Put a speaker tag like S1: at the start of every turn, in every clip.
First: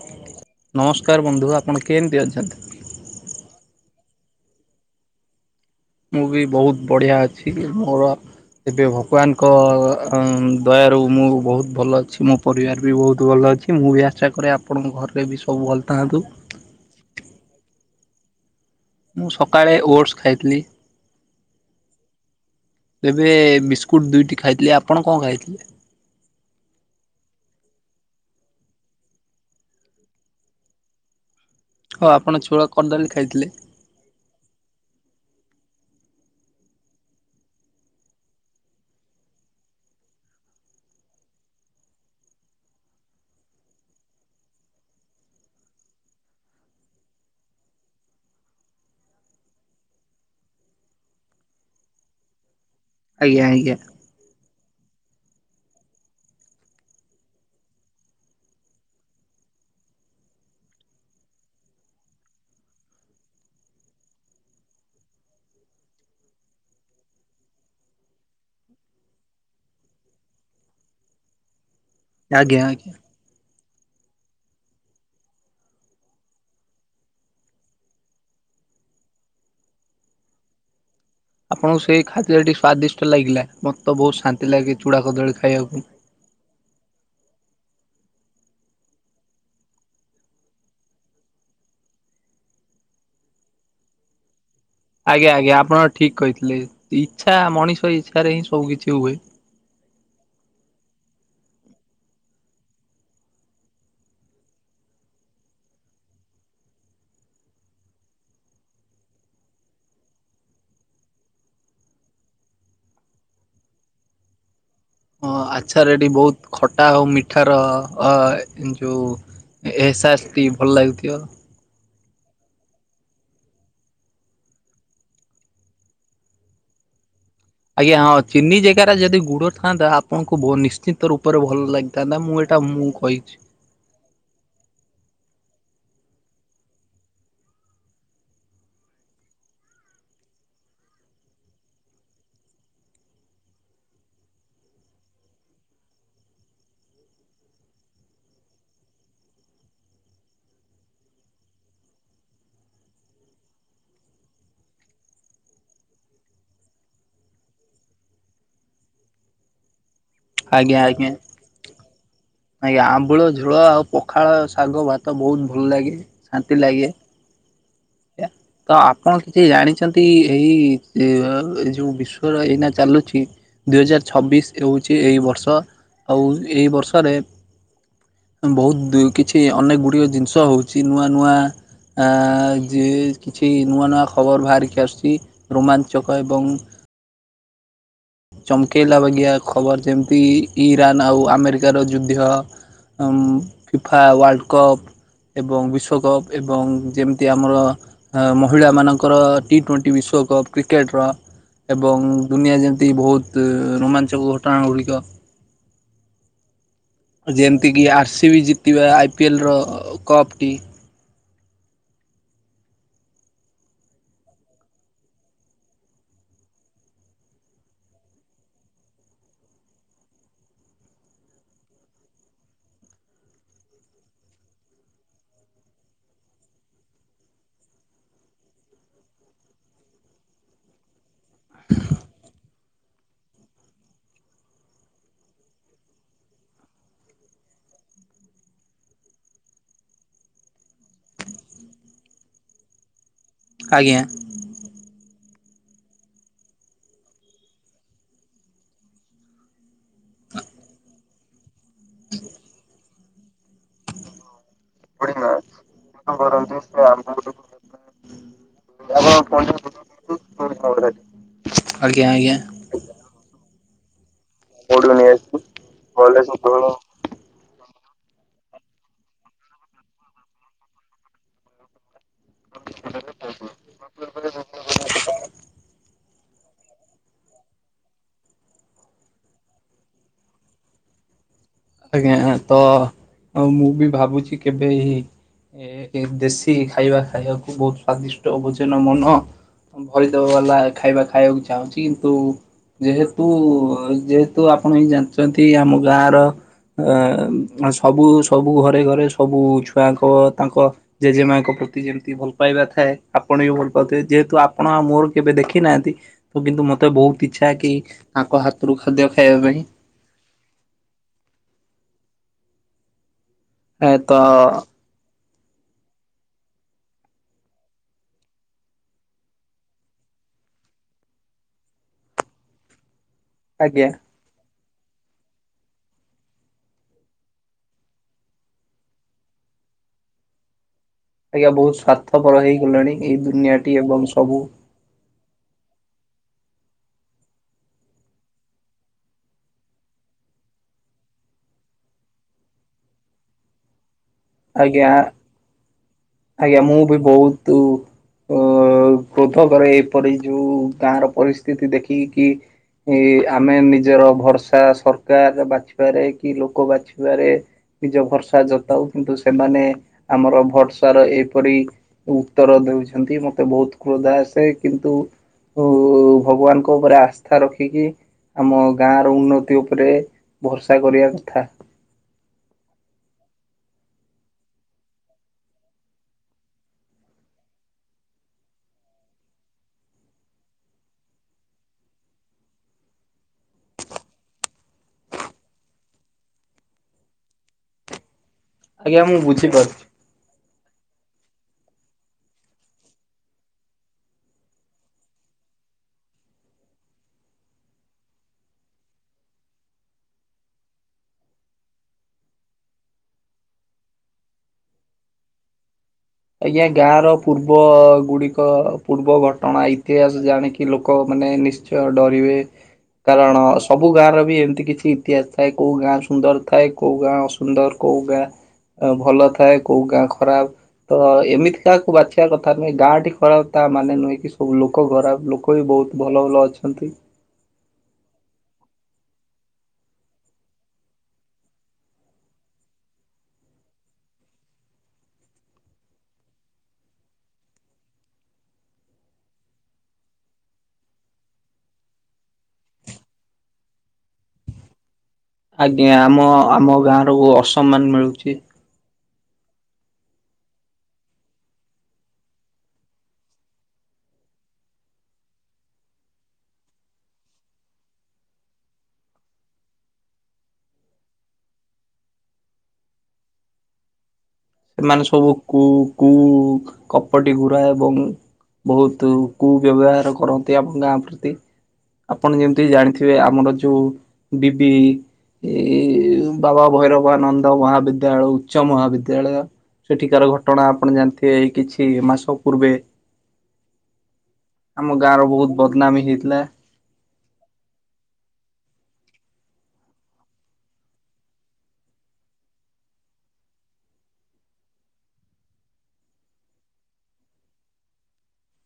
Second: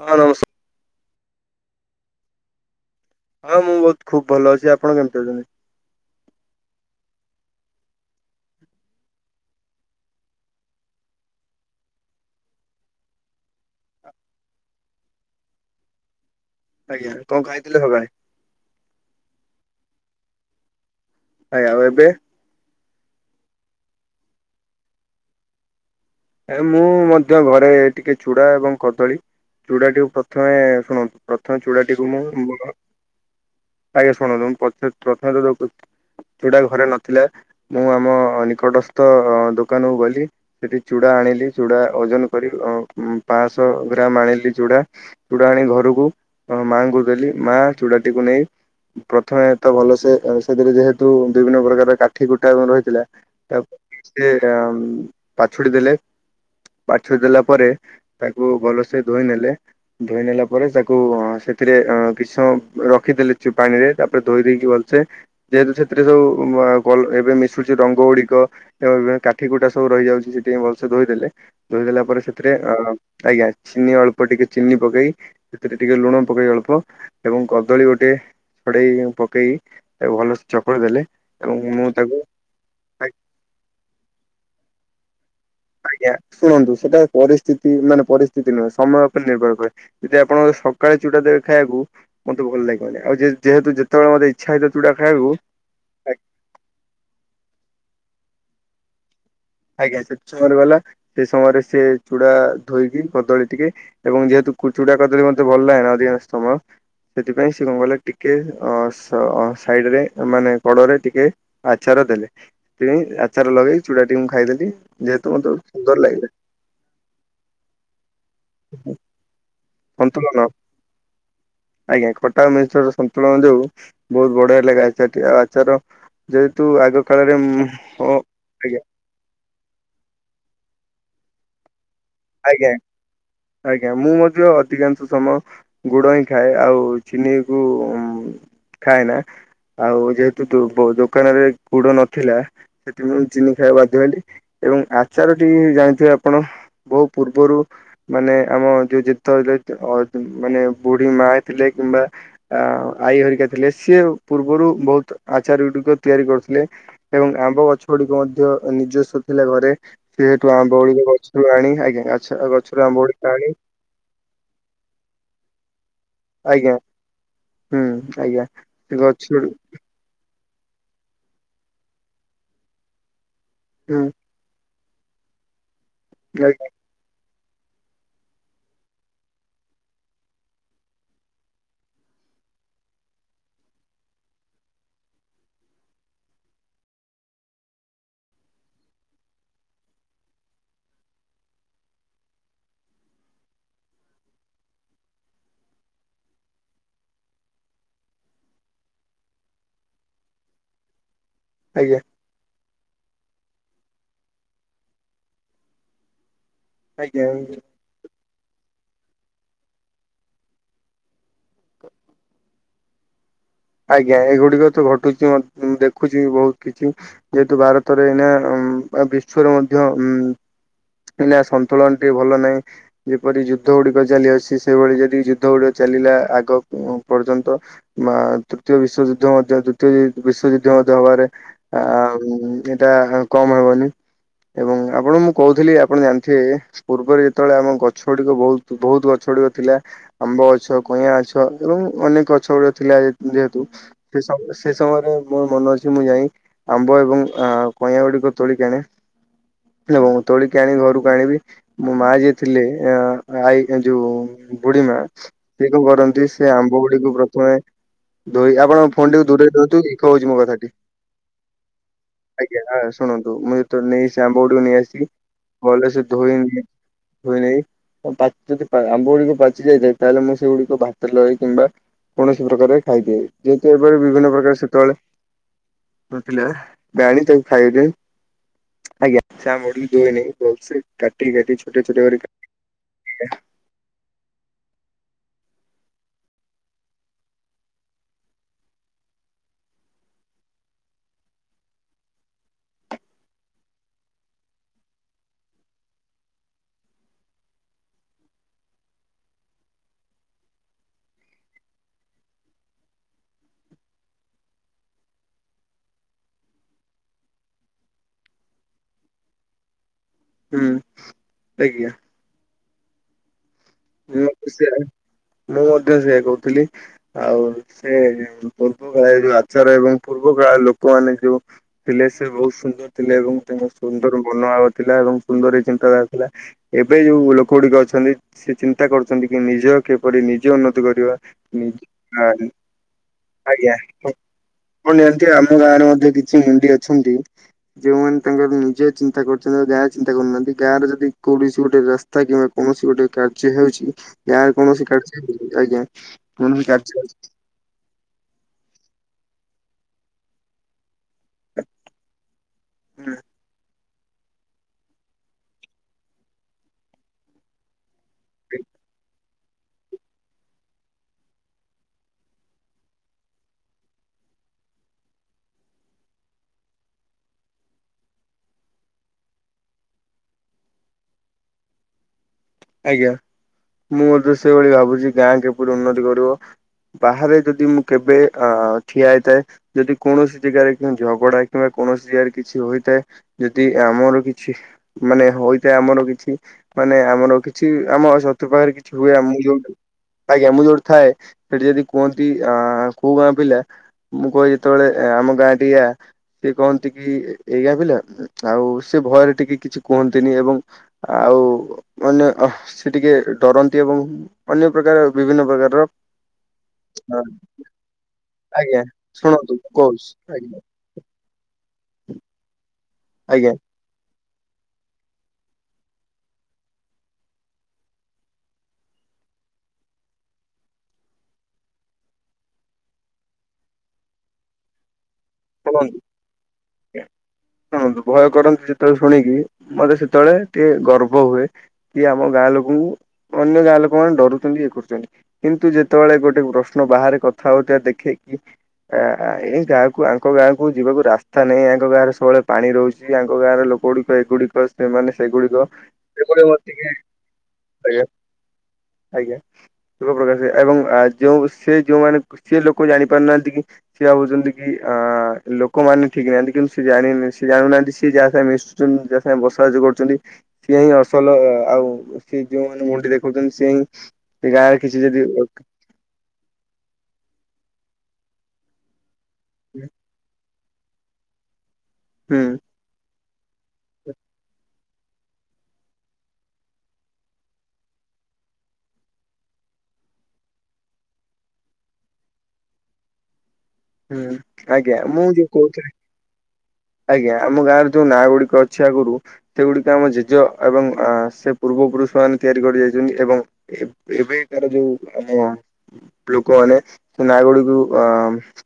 S1: ହଁ ନମସ୍କାର
S2: ନମସ୍କାର୍ ବନ୍ଧୁ ଆପଣ କେନ୍ତି ଅଛନ୍ତି?
S1: ହଁ ମୁଁ ବୋହୁତ୍ ଖୁବ୍ ଭଲ ଅଛି। ଆପଣ କେମ୍ତି ଅଛନ୍ତି?
S2: ମୁଁ ବି ବୋହୁତ୍ ବଢ଼ିଆ ଅଛି କି ମୋର ଏବେ ଭଗବାନ୍ ଙ୍କ ଦୟାରୁ ମୁଁ ବୋହୁତ୍ ଭଲ ଅଛି। ମୋ ପରିବାର ବି ବୋହୁତ୍ ଭଲ ଅଛି। ମୁଁ ବି ଆଶା କରେ ଆପଣଙ୍କ ଘରେ ବି ସବୁ ଭଲ ଥାଆନ୍ତୁ।
S1: ଆଜ୍ଞା କଣ ଖାଇଥିଲେ ସକାଳେ?
S2: ମୁଁ ସକାଳେ ଓଟ୍ସ୍ ଖାଇଥିଲି।
S1: ଆଜ୍ଞା ଆଉ ଏବେ।
S2: ଏବେ ବିସ୍କୁଟ୍ ଦୁଇଟି ଖାଇଥିଲି, ଆପଣ କଣ ଖାଇଥିଲେ?
S1: ଏ ମୁଁ ମଧ୍ୟ ଘରେ ଟିକେ ଚୁଡ଼ା ଏବଂ କଦଳୀ। ଚୁଡାଟିକୁ ପ୍ରଥମେ ଶୁଣନ୍ତୁ, ପ୍ରଥମେ
S2: ହଉ
S1: ଚୁଡାଟିକୁୁ ମୁଁ
S2: ଆପଣ ଚୂଡ଼ା
S1: ମୋର
S2: କଦଳୀ ଖାଇଥିଲେ
S1: ଆଜ୍ଞା ଶୁଣନ୍ତୁ ମୁଁ ପ୍ରଥମେ [unintelligible] ଚୁଡ଼ା ଘରେ ନଥିଲା, ମୁଁ ଆମ ନିକଟସ୍ଥ ଦୋକାନ କୁ ଗଲି। ଚୁଡ଼ା ଆଣିଲି ଚୁଡ଼ା ଓଜନ କରି [inaudible] ପାଂଅଶହ ଗ୍ରାମ୍ ଆଣିଲି ଚୁଡ଼ା। ଚୁଡ଼ା ଆଣି ଘରକୁ ମାଆ ଙ୍କୁ ଦେଲି ମା ଚୁଡ଼ାଟିକୁ ନେଇ ପ୍ରଥମେ ତ ଭଲ ସେ ଅ ସେଥିରେ ଯେହେତୁ ବିଭିନ୍ନ ପ୍ରକାର କାଠି କୁଟା ରହିଥିଲା।
S2: ଆଜ୍ଞା -ଆଜ୍ଞା।
S1: ସେ ଆ ମ୍-ମ୍-ମ୍ ପାଛୁଡ଼ି ଦେଲେ ପାଛୁଡ଼ି ଦେଲା ପରେ ତାକୁ ଭଲସେ ଧୋଇ ନେଲେ। ଧୋଇ ନେଲା ପରେ ତାକୁ ସେଥିରେ ଏଁ କିଷ୍ ମୟ ରଖିଦେଲେଛୁ ପାଣିରେ ତା ରେ ଧୋଇ ଦେଇକି ଭଲ୍ ସେ ଯେହେତୁ ସେଥିରେ ସବୁ [unintelligible] ଏବେ ମିଶୁଛି ରଙ୍ଗ ଗୁଡିକ। ଏବଂ କାଠି କୁଟା ସବୁ ରହିଯାଉଛି ସେଠି ଭଲସେ ଧୋଇ ଦେଲେ ଧୋଇଦେଲା ପରେ ସେଥିରେ
S2: ଆଜ୍ଞା
S1: ଆ-
S2: ଆଜ୍ଞା।
S1: ଆ -ଅ ଆଜ୍ଞା ଚିନି ଅଳ୍ପ ଟିକେ ଚିନି ପକେଇ ସେଥିରେ ଟିକେ ଲୁଣ ପକେଇ ଅଳ୍ପ ଏବଂ କଦଳୀ ଗୋଟେ ଛଡେଇ ପକେଇ ତାକୁ ଭଲସେ ଚକୁଡି ଦେଲେ ଏବଂ
S2: ଆପଣଙ୍କୁ
S1: ମୁଁ
S2: ସେଇ
S1: ତାକୁ
S2: ଖାଦ୍ୟଟି ସ୍ଵାଦିଷ୍ଟ ଲାଗିଲା ମତ ବୋହୁତ୍ ଶାନ୍ତି ଲାଗେ ଚୂଡ଼ା କଦଳୀ ଖାଇବାକୁ।
S1: ଆଜ୍ଞା ଶୁଣନ୍ତୁ ସେଟା ପରିସ୍ଥିତି ନା- ନା ପରିସ୍ଥିତି ନୁହେଁ, ସମୟ ଉପରେ ନିର୍ଭର କରେ। ଯଦି ଆପଣଙ୍କ ସକାଳେ ଚୁଡ଼ା ଦେବେ ଖାଇବାକୁ ମୋତେ ଭଲ୍ ଲାଗିବନି ଆଉ ଯେ- ଯେହେତୁ ଯେତେବେଳେ ମତେ [unintelligible]
S2: ଆଜ୍ଞା- ଆଜ୍ଞା ଆପଣ ଠିକ୍ କହିଥିଲେ ଇଚ୍ଛା ମଣିଷ ଇଚ୍ଛାରେ ହିଁ ସବୁ କିିଛି ହୁଏ।
S1: ଆଜ୍ଞା ସେତ ସମୟରେ ଗଲା, ଏ ସମୟରେ ସେ ଚୁଡା ଧୋଇକି କଦଳୀ ଟିକେ ଏବଂ ଯେହେତୁ କୁଚୁଡା କଦଳୀ ମତେ ଭଲ୍ ଲାଗେନା ଅଧିକାଂଶ ସମୟ। ସେଥିପାଇଁ ଶିଏ କଣ କଲେ ଟିକେ ଅଁ [unintelligible] ସାଇଡରେ ମାନେ କଡ଼ରେ ଟିକେ ଆଚାର ଦେଲେ, ସେଇ ଆଚାର ଲଗେଇ ଚୁଡ଼ାଟି ମୁଁ ଖାଇଦେଲି। ଯେହେତୁ
S2: ହଁ
S1: ମତେ
S2: ଆଚାର
S1: ସୁନ୍ଦର
S2: ଏଠି
S1: ଲାଗିଲା
S2: ବୋହୁତ୍ ଖଟା ଆଉ ମିଠାର ଅଁ -ଅଁ-ଅଁ ଯୋଉ ଏ
S1: ସନ୍ତୁଳନ
S2: ସାସ୍ଥି ଭଲ ଲାଗ୍ ଥିବ।
S1: ଆଜ୍ଞା ଖଟା [unintelligible] ସନ୍ତୁଳନ ଯୋଗୁ ବୋହୁତ୍ ବଢିଆ ଲାଗେ ଆଚାର ଟି ଆଉ ଆଚାର। ଯେହେତୁ ଆଗ କାଳରେ ଉମ୍-ମ୍-ମ୍
S2: ଆଜ୍ଞା ହଁ ଚିନି ଜେଗାରେ ଯଦି ଗୁଡ ଥାନ୍ତା ଆପଣଙ୍କୁ [inaudible] ନିଶ୍ଚିତ ରୂପରେ ଭଲ ଲାଗି ତା ନାଁ ମୁଁ ଏଇଟା
S1: ଆଜ୍ଞା
S2: ମୁଁ କହିଛି।
S1: ଆଜ୍ଞା ମୁଁ ମଧ୍ୟ ଅଧିକାଂଶ ସମୟ। ଗୁଡ ହିଁ ଖାଏ ଆଉ ଚିନି କୁ ଖାଏ ନା। ଆଉ ଯେହେତୁ ଦୋ ବ ଦୋକାନରେ ଗୁଡ ନଥିଲା। ସେଥିପାଇଁ ମୁଁ ଚିନି ଖାଇବାକୁ ବାଧ୍ୟ ହେଲି ଏବଂ ଆଚାରଟି ଜାଣିଥିବେ ଆପଣ। ବହୁ ପୂର୍ବରୁ। ମାନେ ଆମ ର ଯେ ଯେତେବେଳେ ଅ ମାନେ ବୁଢୀ ମା ଥିଲେ କିମ୍ବା। ଆ ଆଈ ହରିକା ଥିଲେ ସିଏ ପୂର୍ବରୁ ବହୁତ ଆଚାର ଗୁଡିକ ତିଆରି କରୁଥିଲେ। ଏବଂ ଆମ୍ବ ଗଛ ଗୁଡିକ ମଧ୍ୟ ନିଜସ୍ୱ ଥିଲା ଘରେ। ଯେହେତୁ
S2: ଆଜ୍ଞା
S1: ଆମ୍ବ ଗୁଡ଼ିକ
S2: ଆଜ୍ଞା
S1: ଗଛରୁ ଆଣି ଆଜ୍ଞା। ଆଛା ଗଛରୁ
S2: ଆଜ୍ଞା
S1: ଆମ୍ବ
S2: ଆମ୍ବୁଳ
S1: ଗୁଡିକ ଆଣି
S2: ଝୋଳ ଆଉ ପଖାଳ ଶାଗ ଭାତ ବହୁତ ଭଲ ଲାଗେ ଶାନ୍ତି
S1: ଆଜ୍ଞା
S2: ଲାଗେ।
S1: ହୁଁ ଆଜ୍ଞା ସେ ଗଛ ରୁ।
S2: ଟି ଏହି ଏ ଅ ଏ ଯୋଉ ବିଶ୍ଵର ଏଇନା ଚାଲୁଛି ଦୁଇ ହଜାର ଛବିଶି। ହଉଛି ଏଇ ବର୍ଷ ଆଉ
S1: ଆଜ୍ଞା
S2: ଏଇ ବର୍ଷରେ। ବହୁତ କିଛି ଅନେକ ଗୁଡ଼ିଏ ଜିନିଷ ହଉଛି ନୂଆ ନୂଆ ଆ ଯିଏ କିଛି ନୂଆ ନୂଆ ଖବର ବାହାରିକି ଆସୁଛି ରୋମାଞ୍ଚକ ଏବଂ। ଚମକେଇଲା ବାଗିଆ ଖବର ଯେମିତି ଇରାନ୍ ଆଉ ଆମେରିକାର ଯୁଦ୍ଧ୍ୟ। ଅମ୍ ଫିଫା ୱାର୍ଲ୍ଡ଼ କପ୍। ଏବଂ ବିଶ୍ୱକପ୍ ଏବଂ ଯେମିତି ଆମର। ଅ ମହିଳାମାନଙ୍କ ର ଟି ଟ୍ବୋଣ୍ଟି ବିଶ୍ବକପ୍ କ୍ରିକେଟ୍ ର। ଏବଂ
S1: ଆଜ୍ଞା
S2: ଦୁନିଆ ଯେମିତି ବହୁତ ରୋମାଞ୍ଚକ ଘଟଣା ଗୁଡ଼ିକ।
S1: ଆଜ୍ଞା
S2: ଯେମିତିକି ଆର୍ ସି ବି ଜିତିବା ଆଇ ପିଏଲର କପ୍ ଟି।
S1: ଆଜ୍ଞା ଏଗୁଡିକ ତ ଘଟୁଛି ମ ଦେଖୁଛି ବହୁତ କିଛି। ଯେହେତୁ ଭାରତରେ ଏଇନା ଅମ୍ ବିଶ୍ଵରେ ମଧ୍ୟ ଉଁ। ଏଇନା ସନ୍ତୁଳନ ଟିକେ ଭଲ ନାହିଁ। ଯେପରି ଯୁଦ୍ଧ ଗୁଡିକ ଚାଲି ଅଛି ସେଭଳି ଯଦି ଯୁଦ୍ଧ ଗୁଡିକ ଚାଲିଲା ଆଗ ପର୍ଯ୍ୟନ୍ତ। ବା ତୃତୀୟ ବିଶ୍ଵଯୁଦ୍ଧ ମଧ୍ୟ ତୃତୀୟ ବି ବିଶ୍ଵଯୁଦ୍ଧ ମଧ୍ୟ ହବାରେ। ଆଉ ଏଇଟା କମ ହେବନି। ଏବଂ ଆପଣ ଙ୍କୁ ମୁଁ କହୁଥିଲି ଆପଣ ଜାଣିଥିବେ। ପୂର୍ବରେ ଯେତେବେଳେ ଆମ ଗଛ ଗୁଡିକ ବହୁତ ବହୁତ ଗଛ ଗୁଡିକ ଥିଲା। ଆମ୍ବ ଗଛ, କଇଁଆ ଗଛ, ଏବଂ ଅନେକ ଗଛ ଗୁଡିକ ଥିଲା ଯେହେତୁ।
S2: ଆଜ୍ଞା
S1: ଆଉ ସେ ସମୟରେ ମୋର ମନେ ଅଛି ମୁଁ ଯାଇଁ। ଆମ୍ବ ଏବଂ ଆଁ କଇଁଆ ଗୁଡ଼ିକ ତୋଳି କି ଆଣେ। ଏବଂ ତୋଳିକି ଆଣି ଘରକୁ ଆଣିବି ମୋ ମା ଯିଏ ଥିଲେ ଆଁ। ଆଈ ଏ ଯୋଉ ବୁଢୀ ମା ସିଏ କଣ କରନ୍ତି ସେ ଆମ୍ବ ଗୁଡିକୁ ପ୍ରଥମେ। ଧୋଇ ଆପଣ ଫୋନଟିକୁ ଦୂରେଇ ଦିଅନ୍ତୁ ଇକୋହଉଛି ମୋ କଥାଟି ଆଜ୍ଞା ହଁ। ଶୁଣନ୍ତୁ ମୁଁ ଯେତେ ବେଳେ ନେଇ ସେ ଆମ୍ବ ଗୁଡିକୁ ନେଇ ଆସିିବି ଭଲ ସେ ଧୋଇ ମ ଧୋଇ ନେବି ପା ଯଦି ଆମ୍ବ ଗୁଡିକ ପାଚି ଯାଇଥାଏ ତାହେଲେ ମୁଁ ସେଗୁଡିକ ଭାତରେ ଲଗେଇ କିମ୍ବା। ଏହି କି ପ୍ରକାର ଖାଇଦିଏ ଯେହେତୁ ଏ ବେ ବିଭିନ୍ନ ପ୍ରକାର ସେତବେଳେ। ନଥିଲା ଆଣି ତାକୁ ଖାଇଦିଏ। ଆଜ୍ଞା ସେ ଆମ୍ବଟିକୁ ଧୁଏନାହିଁ ଭଲସେ କାଟି କାଟି ଛୋ
S2: ଆଜ୍ଞା ତ ମୁଁ ବି ଭାବୁଛି କେବେ ଏହି। ଏ ଦେଶୀ ଖାଇବା ଖାଇବାକୁ ବହୁତ ସ୍ଵାଦିଷ୍ଟ ଭୋଜନ ମନ। ଭରିଦବ ବାଲା ଖାଇବା ଖାଇବାକୁ ଚାହୁଁଛି କିନ୍ତୁ। ଯେହେତୁ ଯେହେତୁ ଆପଣ ବି ଜାଣିଚନ୍ତି ଆମ ଗାଁର। ଅ ସବୁ ସବୁ ଘରେ ଘରେ ସବୁ ଛୁଆଙ୍କ ତାଙ୍କ ଜେଜେମାଙ୍କ ପ୍ରତି ଯେମତି ଭଲ ପାଇବା ଥାଏ ଆପଣ ବି ଭଲ ପାଉଥିବେ ଯେହେତୁ ଆପଣ ଆଉ ମୋର କେବେ ଦେଖି ନାହାନ୍ତି ତ କିନ୍ତୁ ମତେ ବହୁତ ଇଚ୍ଛା କି ଆଙ୍କ ହାତରୁ ଖାଦ୍ୟ ଖାଇବା ପାଇଁ।
S1: ହୁଁ ଆଜ୍ଞା। ମୁଁ ବି
S2: ତ
S1: ସେୟା ମୁଁ ମଧ୍ୟ ସେୟା କହୁଥିଲି। ଆଉ ସେ ପୂର୍ବ [unintelligible] ଯୋଉ ଆଚାର ଏବଂ ପୂର୍ବ କାଳରେ ଲୋକମାନେ ଯୋଉ ଥିଲେ ସେ ବହୁତ ସୁନ୍ଦର ଥିଲେ ଏବଂ ତାଙ୍କ
S2: ଆଜ୍ଞା
S1: ସୁନ୍ଦର ମନଭାବ ଥିଲା ଏବଂ [unintelligible] ଚିନ୍ତାଧାରା ଥିଲା ଏବେ ଯୋଉ ଲୋକ ଗୁଡିକ ଅଛନ୍ତି ସେ ଚିନ୍ତା କରୁଛନ୍ତି କି ନିଜ କେପଡି ନିଜେ ଉନ୍ନତି କରିବା
S2: ଆଜ୍ଞା ବହୁତ ସ୍ଵାର୍ଥପର ହେଇଗଲେଣି ଏଇ
S1: ଆଜ୍ଞା
S2: ଦୁନିଆଟି ଏବଂ ସବୁ।
S1: ଆପଣ ଜାଣନ୍ତି ଆମ ଗାଁ ରେ ମଧ୍ୟ କିଛି [unintelligible] ଅଛନ୍ତି ଯେଉଁମାନେ ତାଙ୍କର ନିଜ ଚିନ୍ତା କରୁଛନ୍ତି ଗାଁ ଚିନ୍ତା କରୁନାହାନ୍ତି ଗାଁ ର ଯଦି କୌଣସି ଗୋଟେ ରାସ୍ ରାସ୍ତା କିମ୍ବା କୌଣସି ଗୋଟେ କା କାର୍ଯ୍ୟ ହେଉଛି ଗାଁରେ କୌଣସି
S2: ଆଜ୍ଞା
S1: କାର୍ଯ୍ୟ [unintelligible] ଆଜ୍ଞା କୌଣସି କାର୍ଯ୍ୟ
S2: ତୁ [unintelligible] କରେ ଏପରି ଯୋଉ ଗାଁର ପରିସ୍ଥିତି ଦେଖିକି ଆମେ ନି ନିଜର ଭରସା ସରକାର ବାଛିବାରେ କି ଲୋକ ବାଛିବାରେ ନିଜ ଭରସା ଜତାଉ କିନ୍ତୁ ସେମାନେ ଆମର ଭରସା ର ଏପରି ଉତ୍ତର ଦେଉଛନ୍ତି ମତେ ବହୁତ କ୍ରୋଧ ଆସେ କିନ୍ତୁ ଉ ଭଗବାନଙ୍କ ଉପରେ ଆସ୍ଥା ରଖିକି ଆମ ଗାଁ ର ଉନ୍ନତି ଉପରେ ଭରସା କରିବା କଥା।
S1: ଆଜ୍ଞା। ମୁଁ ମଧ୍ୟ ସେଭଳି ଭାବୁଚି ଗାଁ କିପରି ଉନ୍ନତି କରିବ। ବାହାରେ ଯଦି ମୁଁ କେବେ ଅ ଠିଆ ହେଇଥାଏ ଯଦି କୋଣସି ଜେଗାରେ ଝଗଡ଼ା କିମ୍ବା କୋଣସି ଜେଗାରେ କିଛି ହୋଇଥାଏ ଯଦି ଆମର କିଛି ମାନେ ହୋଇଥାଏ ଆମର କିଛି ମାନେ ଆମର କି କିଛି ଆମ [unintelligible] ପାଖରେ କିଛି
S2: ଆଜ୍ଞା
S1: ହୁଏ ଆଉ ମୁଁ ଯୋଉଁଠି
S2: ବୁଝିପାରୁଛି।
S1: ଆଜ୍ଞା ମୁଁ ଯୋଉଠି ଥାଏ ସେଠି ଯଦି କୁହନ୍ତି ଆଁ କୋଉ ଗାଁ ପିଲା ମୁଁ କହେ ଯେତବେଳେ ଆମ ଗାଁ ଟି ଆ ସିଏ କହନ୍ତି କି ଏଇ ଗାଁ ପିଲା ଆଉ ସେ ଭୟରେ ଟିକେ କିଛି କୁହନ୍ତିନି ଏବଂ ଆଉ ମାନେ ସେ ଟିକେ ଡରନ୍ତି ଏବଂ ଅନ୍ୟ ପ୍ରକାର ବିଭିନ୍ନ ପ୍ରକାରର
S2: ଆଜ୍ଞା ଗାଁର ପୂର୍ବ ଗୁଡ଼ିକ
S1: ଆଜ୍ଞା
S2: ପୂର୍ବ
S1: ଶୁଣନ୍ତୁ
S2: ଘଟଣା
S1: କହୁଛି
S2: ଇତିହାସ
S1: ଆଜ୍ଞା
S2: ଜାଣିକି ଲୋ କ ମାନେ ନିଶ୍ଚୟ ଡରିବେ କାରଣ
S1: ଆଜ୍ଞା
S2: ସବୁ ଗାଁ ର ବି ଏମତି କିଛି ଇତିହାସ ଥାଏ କୋଉ ଗାଁ ସୁନ୍ଦର୍ ଥାଏ କୋଉ ଗାଁ ଅସୁନ୍ଦର୍ କୋଉ ଗାଁ ଭଲ ଥାଏ କୋଉ ଗାଁ ଖରାପ୍ ତ ଏମିତି କାହାକୁ ବାଛିବା କଥା ନୁହେଁ ଗାଁଟି ଖରାପ୍ ତା ମାନେ ନୁହେଁ କି ସବୁ ଲୋକ ଖରାପ୍ ଲୋକ ଲୋକ ବି ବହୁତ୍
S1: ଶୁଣନ୍ତୁ
S2: ଭଲ ଭଲ ଅଛନ୍ତି।
S1: ଶୁଣନ୍ତୁ ଭୟ କରନ୍ତି ଯେତେବେଳେ ଶୁଣିକି ମତେ ସେତେବେଳେ ଟିକେ ଗର୍ବ ହୁଏ କି ଆମ ଗାଁ ଲୋକଙ୍କୁ ଅନ୍ୟ ଗାଁ ଲୋକ ମାନେ ଡରୁଛନ୍ତି ଇଏ କରୁଛନ୍ତି। କିନ୍ତୁ ଯେତେବେଳେ ଗୋଟେ ପ୍ରଶ୍ନ ବାହାରେ କଥା ହଉଥିବା ଦେଖେ କି ଆ [unintelligible] ଆଙ୍କ ଗାଁକୁ ଯିବାକୁ ରାସ୍ତା ନାହିଁ ୟାଙ୍କ ଗାଁରେ ସବୁବେଳେ ପାଣି ରହୁଛି ୟାଙ୍କ ଗାଁର ଲୋକ ଗୁଡ଼ିକ ଏଗୁଡ଼ିକ ସେମାନେ ସେଗୁଡ଼ିକ
S2: ଆଜ୍ଞା ଆମ
S1: ସେ ଗୁଡା
S2: ଆମ
S1: ମତେ ଟିକେ
S2: ଗାଁରୁ ଅସମ୍ମାନ
S1: ଆଜ୍ଞା
S2: ମିଳୁଛି।
S1: ଆଜ୍ଞା। ଦୁଃଖ ପ୍ରକାଶ [unintelligible] ଏବଂ ଯେଉଁ ସେ ଯୋଉଁମାନେ ସେ ଲୋକ ଜାଣି ପାରୁନାହାନ୍ତି କି ସିଏ ଭାବୁଛନ୍ତି କି ଆ ଲୋକମାନେ ଠିକ୍ ନାହାନ୍ତି କିନ୍ତୁ ସେ ଜା ସେ ଜାଣୁନାହାନ୍ତି ସିଏ ଯାହା ସାଙ୍ଗେ ମିଶୁଛନ୍ତି ଯାହା ସାଙ୍ଗେ ବସାବସି କରୁଛନ୍ତି ସିଏ ହିଁ ଅସଲ ଆଉ ସିଏ ଯୋଉମାନେ ମୁଣ୍ଡିି ଦେଖାଉଛନ୍ତି ସିଏ ହିଁ ଏ ଗାଁ ରେ
S2: ସେମାନେ
S1: କିଛି ଯଦି
S2: ସବୁ କୁ
S1: ଲୋକ
S2: କୁ କପଟି ଗୁରା ଏବଂ ବହୁତ୍ କୁ ବ୍ୟବହାର କରନ୍ତି ଆମ ଗାଁ ପ୍ରତି ଆପଣ
S1: ହୁଁ
S2: ଯେମିତି ଜାଣିଥିବେ ଆମର ଯୋଉ ବିବି ଏଇ ବାବା ଭୈରବାନନ୍ଦ ମହାବିଦ୍ୟାଳୟ ଉଚ୍ଚ ମହାବିଦ୍ୟାଳୟ ସେଠିକାର ଘଟଣା ଆପଣ ଜାଣିଥିବେ ଏଇ କିଛି ମାସ ପୂର୍ବେ
S1: ହୁଁ
S2: ଆମ
S1: ଆଜ୍ଞା
S2: ଗାଁ
S1: ମୁଁ
S2: ର
S1: ଯୋଉ
S2: ବହୁତ୍
S1: କହୁଥିଲି
S2: ବଦନାମୀ ହେଇଥିଲା।
S1: ଆଜ୍ଞା ଆମ ଗାଁରେ ଯୋଉ ନାଁ ଗୁଡ଼ିକ ଅଛି ଆଗରୁ ସେ ଗୁଡ଼ିକ ଆମ ଜେଜ ଏବଂ ସେ ପୂର୍ବ ପୁରୁଷ ମାନେ ତିଆରି କରି ଯାଇଛନ୍ତି ଏବଂ ଏବେ ଏବେ କାର ଯୋଉ ଆମ ଲୋକମାନେ ସେ ନାଁ ଗୁଡ଼ିକୁ ଅ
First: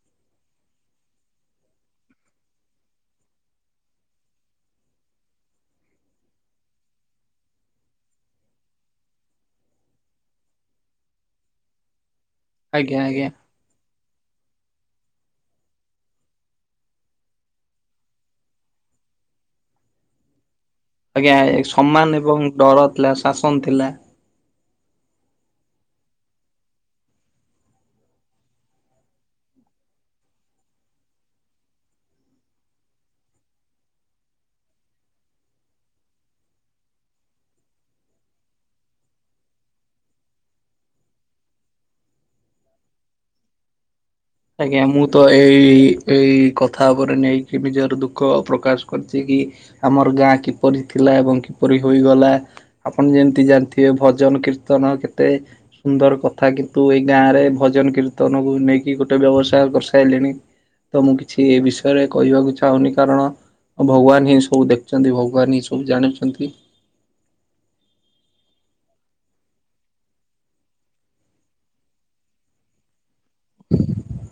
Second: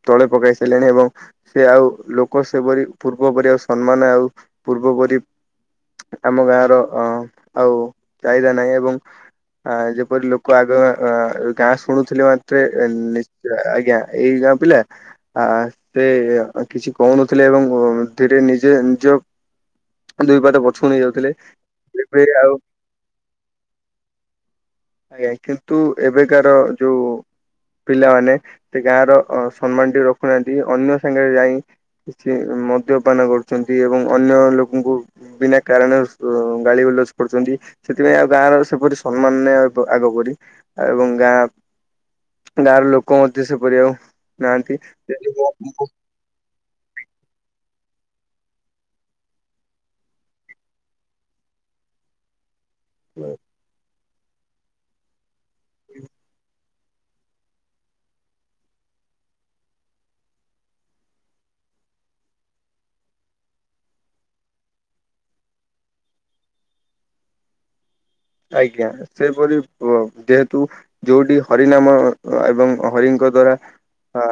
S1: ତଳେ ପକାଇ ସାରିଲେଣି ଏବଂ ସେ ଆଉ ଲୋକ ସେପରି ପୂର୍ବପରି ଆଉ ସମ୍ମାନ୍ ଆଉ ପୂର୍ବପରି ଆମ ଗାଁ ର ଅ ଆଉ ଚାହିଦା ନାହିଁ ଏବଂ ଆ ଯେପରି ଲୋକ ଆଗ ଗାଁ ଶୁଣୁଥିଲେ ମାତ୍ରେ
S2: ଆଜ୍ଞା
S1: ନି
S2: ଆଜ୍ଞା
S1: ଆଜ୍ଞା ଏଇ ଗାଁ ପିଲା ଆ ସେ କିଛି କହୁନଥିଲେ ଏବଂ ଓ ଧୀରେ ନିଜେ ନିଜ ଦୁଇ ପାଟ ପଛକୁ ନେଇ ଯାଉଥିଲେ
S2: ଆଜ୍ଞା ସମାନ
S1: ଏବେ
S2: ଏବଂ
S1: ଆଉ
S2: ଡର ଥିଲା ଶାସନ୍ ଥିଲା।
S1: ଆଜ୍ଞା କିନ୍ତୁ ଏବେକାର ଯୋଉ ପିଲାମାନେ ସେ ଗାଁ ର ସମ୍ମାନ୍ ଟିକେ ରଖୁନାହାନ୍ତି ଅନ୍ୟ ସାଙ୍ଗରେ ଯାଇଁ କିଛି ମଦ୍ୟପାନ କରୁଛନ୍ତି ଏବଂ ଅନ୍ୟ ଲୋକଙ୍କୁ ବିନା କାରଣ ଗାଳି ଗୁଲଜ୍ କରୁଛନ୍ତି ସେଥିପାଇଁ ଆଉ ଗାଁର ସେପରି ସମ୍ମାନ୍ ନାଇଁ ଆଗ ପରି ଏବଂ ଗାଁ ଗାଁ ର ଲୋକ ମଧ୍ୟ ସେପରି ଆଉ ନାହାନ୍ତି
S2: ଆଜ୍ଞା ମୁଁ ତ ଏଇ
S1: [inaudible]
S2: ଏଇ କଥା ଉପରେ ନେଇକି ନିଜର ଦୁଃଖ ପ୍ରକାଶ୍ କରିଚି କି ଆମର ଗାଁ କିପରି ଥିଲା ଏବଂ କିପରି ହୋଇଗଲା ଆପଣ ଯେମିତି ଜାଣିଥିବେ ଭଜନ କୀର୍ତ୍ତନ କେତେ ସୁନ୍ଦର କଥା କିନ୍ତୁ ଏଇ ଗାଁ ରେ ଭଜନ କୀର୍ତ୍ତନକୁ ନେଇକି ଗୋଟେ ଗୋଟେ ବ୍ୟବସାୟ କରିସାରିଲିଣି ତ ମୁଁ କିଛି ଏ ବିଷୟରେ କହିବାକୁ ଚାହୁଁନି କାରଣ ଆଉ ଭଗବାନ ହିଁ ସବୁ ଦେଖୁଛନ୍ତି ଭଗବାନ ହିଁ ସବୁ ଜାଣିଛନ୍ତି
S1: ଆଜ୍ଞା ସେପରି ଯେହେତୁ ଯୋଉଠି ହରି ନାମ ଏବଂ ହରିଙ୍କ ଦ୍ଵାରା ଆ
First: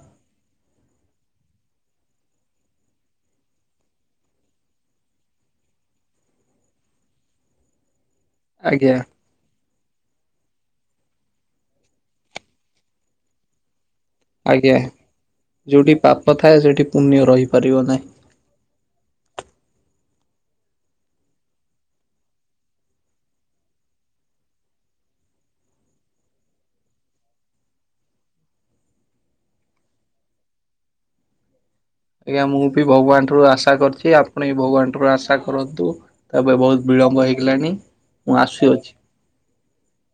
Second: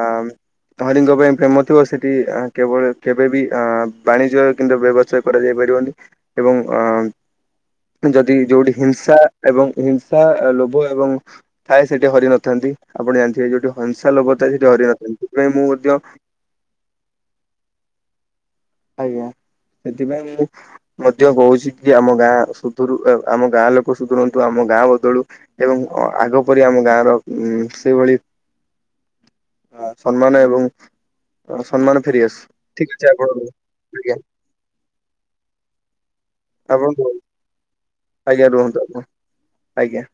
S1: ହରିଙ୍କ ପାଇଁ ପ୍ରେମ ଥିବ ସେଠି କେବଳ କେବେ ବି ଅ ବାଣିଜ୍ୟ କିନ୍ତୁ ବ୍ୟବସାୟ କରାଯାଇ ପାରିବନି ଏବଂ ଅ ଯଦି ଯୋଉଠି
S2: ଆଜ୍ଞା
S1: ହିଂସା, ଏବଂ ହିଂସା ଲୋଭ ଏବଂ ଥାଏ ସେଠି ହରି ନଥାନ୍ତି ଆପଣ ଜାଣିଥିବେ ଯୋଉଠି ସଂସା ଲୋଭତା ସେଠି ହରି ନଥାନ୍ତି ସେଥିପାଇଁ ମୁଁ ମଧ୍ୟ
S2: କଥାଏ ସେଇଠି ପୁଣ୍ୟ ରହିପାରିବ ନାହିଁ
S1: ଆଜ୍ଞା ସେଥିପାଇଁ ମୁଁ ମଧ୍ୟ କହୁଛି କି ଆମ ଗାଁ ସୁଧରୁ ଆମ ଗାଁ ଲୋକ ସୁଧରନ୍ତୁ ଆମ ଗାଁ ବଦଳୁ। ଏବଂ ଆଗ ପରି ଆମ ଗାଁ ର ଉ ସେଇଭଳି ସମ୍ମାନ ଏବଂ ସମ୍ମାନ
S2: ଆଜ୍ଞା
S1: ଫେରିଆସୁ
S2: ମୁଁ ବି
S1: ଠିକ ଅଛି
S2: ଭଗବାନଠୁ
S1: ଆପଣ
S2: ଆଶା କରୁଛି
S1: ଆଜ୍ଞା
S2: ଆପଣ ଭଗବାନ ଠାରୁ ଆଶା କରନ୍ତୁ ତାପରେ ବହୁତ
S1: ଆପଣ
S2: ବିଳମ୍ବ ହେଇଗଲାଣି। ମୁଁ
S1: ଆଜ୍ଞା ରୁହନ୍ତୁ
S2: ଆସୁଅଛି।
S1: ଆପଣ ଆଜ୍ଞା